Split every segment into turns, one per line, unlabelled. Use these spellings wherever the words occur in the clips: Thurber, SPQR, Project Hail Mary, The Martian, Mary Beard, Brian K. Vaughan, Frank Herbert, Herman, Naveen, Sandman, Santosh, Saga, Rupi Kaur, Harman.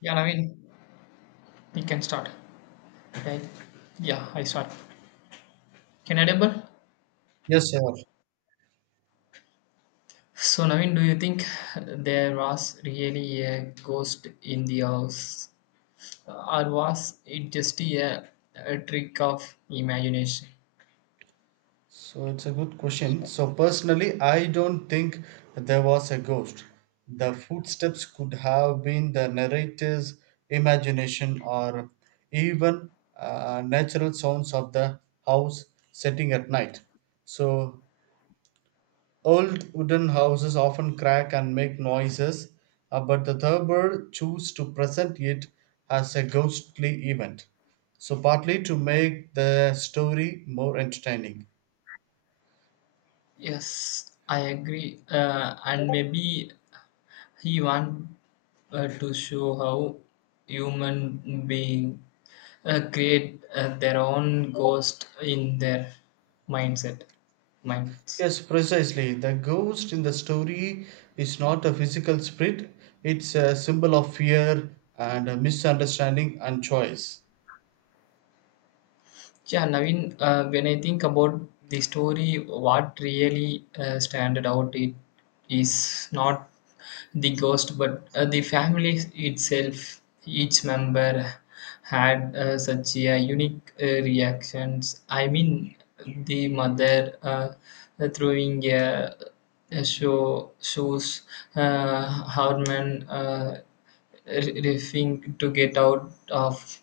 Yeah, Naveen, we can start. Okay. Yeah, I start. Can I double?
Yes, sir.
So, Naveen, do you think there was really a ghost in the house, or was it just a trick of imagination?
So it's a good question. So personally, I don't think there was a ghost. The footsteps could have been the narrator's imagination or even natural sounds of the house setting at night. So old wooden houses often crack and make noises, but the Thurber choose to present it as a ghostly event. So partly to make the story more entertaining.
Yes, I agree. And maybe he want to show how human being create their own ghost in their mindset, minds.
Yes, precisely. The ghost in the story is not a physical spirit, it's a symbol of fear and a misunderstanding and choice.
Yeah, Naveen, when I think about the story, what really standed out it is not the ghost, but the family itself. Each member had such a unique reactions. I mean, the mother throwing a show shoes, Harman refusing to get out of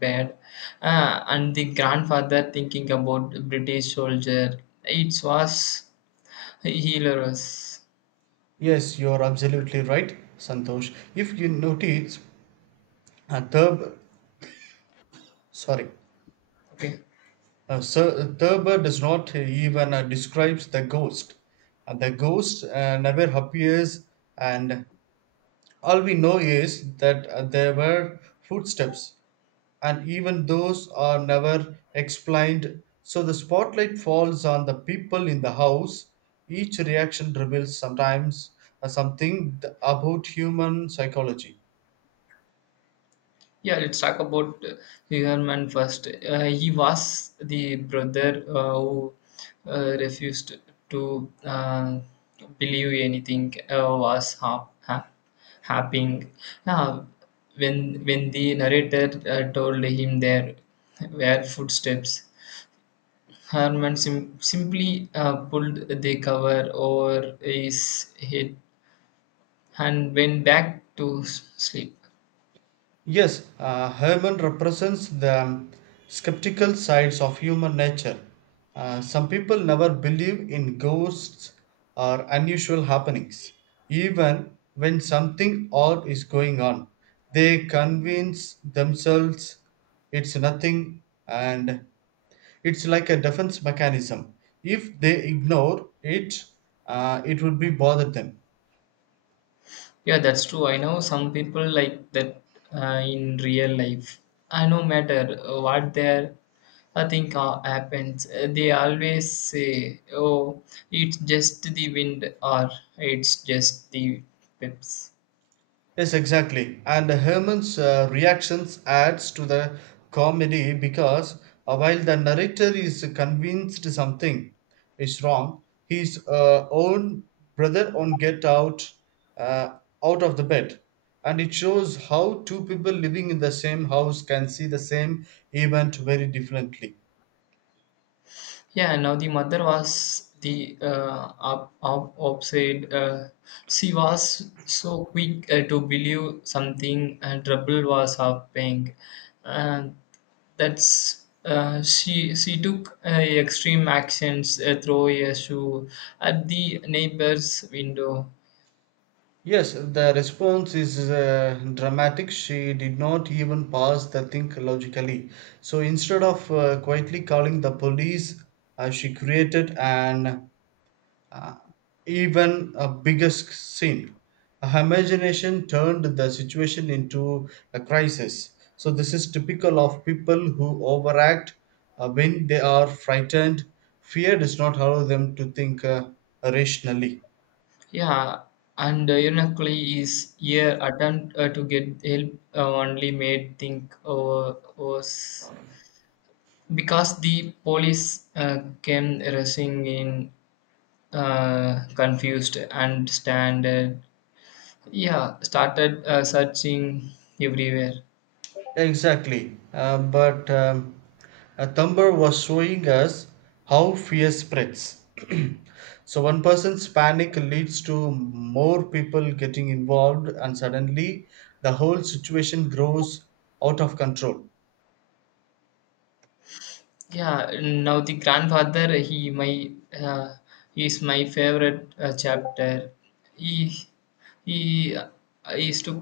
bad and the grandfather thinking about british soldier it was hilarious.
Yes, you're absolutely right, Santosh. If you notice, a Thurber, sorry,
Okay.
Sir, Thurber does not even describes the ghost. The ghost never appears, and all we know is that there were footsteps and even those are never explained. So the spotlight falls on the people in the house. Each reaction reveals sometimes something about human psychology.
Yeah, let's talk about herman first. He was the brother who refused to believe anything was happening uh, when when the narrator told him there were footsteps. Harman simply pulled the cover over his head and went back to sleep.
Yes, Herman represents the skeptical sides of human nature. Some people never believe in ghosts or unusual happenings. Even when something odd is going on, they convince themselves it's nothing and it's like a defense mechanism. If they ignore it, it would be bother them.
Yeah, that's true. I know some people like that in real life. I no matter what their I think happens, they always say, "Oh, it's just the wind," or "It's just the pips."
Yes, exactly. And Herman's reactions adds to the comedy because while the narrator is convinced something is wrong, his own brother on get out uh, out of the bed, and it shows how two people living in the same house can see the same event very differently.
Yeah, now the mother was the obsessed. She was so quick to believe something, and trouble was happening. And that's she. She took extreme actions, throw a shoe at the neighbor's window.
Yes, the response is dramatic. She did not even pause the think logically. So instead of quietly calling the police, she created an uh, even a bigger scene. Her imagination turned the situation into a crisis. So this is typical of people who overact when they are frightened. Fear does not allow them to think rationally.
Yeah, and ironically, his year attempt to get help only made think over worse, because the police came rushing in confused and standard. Yeah, started searching everywhere.
Exactly. But a Thumber was showing us how fear spreads. So one person's panic leads to more people getting involved, and suddenly the whole situation grows out of control.
Yeah, now the grandfather he my uh, is my favorite chapter. he he is to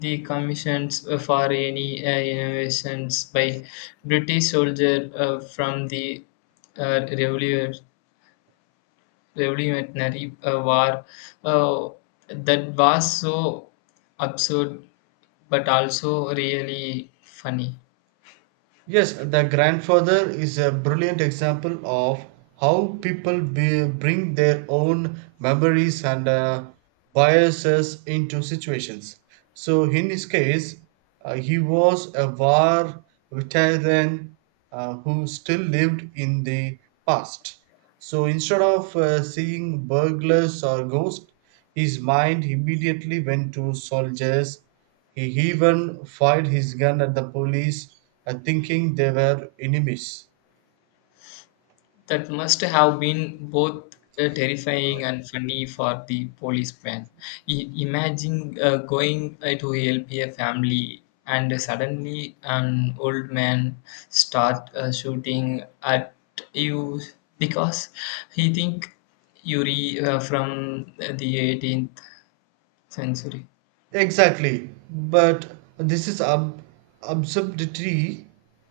the commissions for any innovations by british soldier from the uh, revolution revolutionary war. uh, that was so absurd but also really funny.
Yes, the grandfather is a brilliant example of how people bring their own memories and biases into situations. So, in his case, he was a war veteran who still lived in the past. So, instead of seeing burglars or ghosts, his mind immediately went to soldiers. He even fired his gun at the police, thinking they were enemies.
That must have been both terrifying and funny for the policeman. Imagine going to help a family and suddenly an old man start shooting at you because he think you from the 18th century.
Exactly. But this is absurdity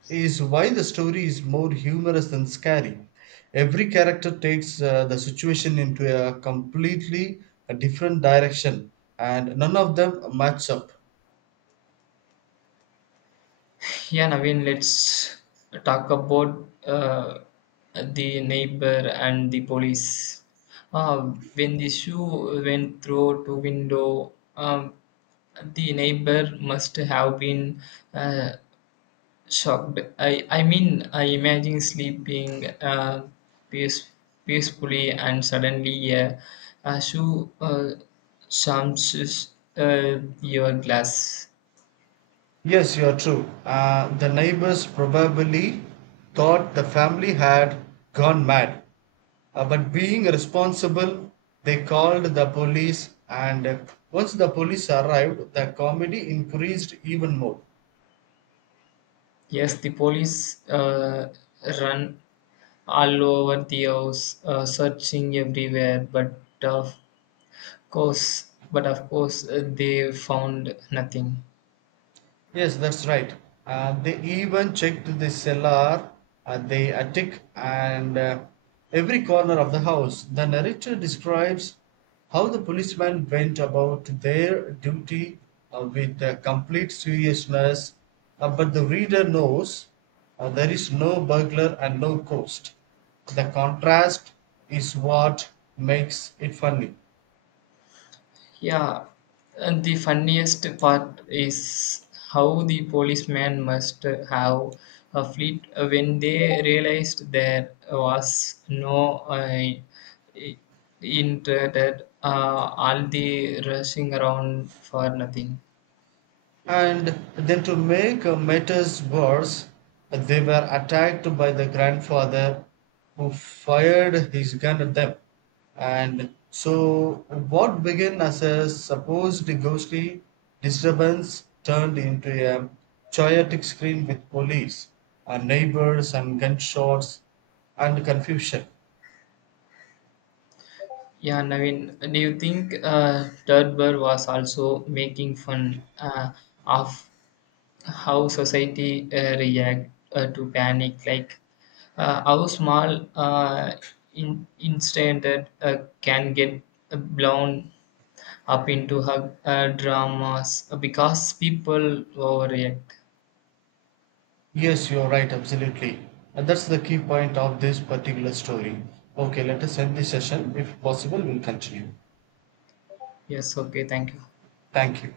is why the story is more humorous than scary. Every character takes the situation into a completely a different direction, and none of them match up.
Yeah, Naveen, let's talk about the neighbor and the police. When the shoe went through to window, um, the neighbor must have been uh, shocked. I mean, I imagine sleeping peace, peacefully and suddenly a shoe smashes your glass.
Yes, you are true. The neighbors probably thought the family had gone mad. But being responsible, they called the police, and once the police arrived, the comedy increased even more.
Yes, the police run all over the house, searching everywhere, but of course, they found nothing.
Yes, that's right. They even checked the cellar, the attic, and every corner of the house. The narrator describes how the policemen went about their duty with complete seriousness, but the reader knows there is no burglar and no ghost. The contrast is what makes it funny.
Yeah, and the funniest part is how the policeman must have a fleet when they realized there was no uh, i- intended all the rushing around for nothing.
And then to make matters worse, they were attacked by the grandfather who fired his gun at them. And so, what began as a supposed ghostly disturbance turned into a chaotic scream with police, and neighbors, and gunshots, and confusion.
Yeah, Naveen, do you think Thurber was also making fun of how society react to panic, like how small in instant uh, can get blown up into hug, dramas because people overreact.
Yes, you're right, absolutely. And that's the key point of this particular story. Okay, let us end this session. If possible, we'll continue.
Yes, okay, thank you.
Thank you.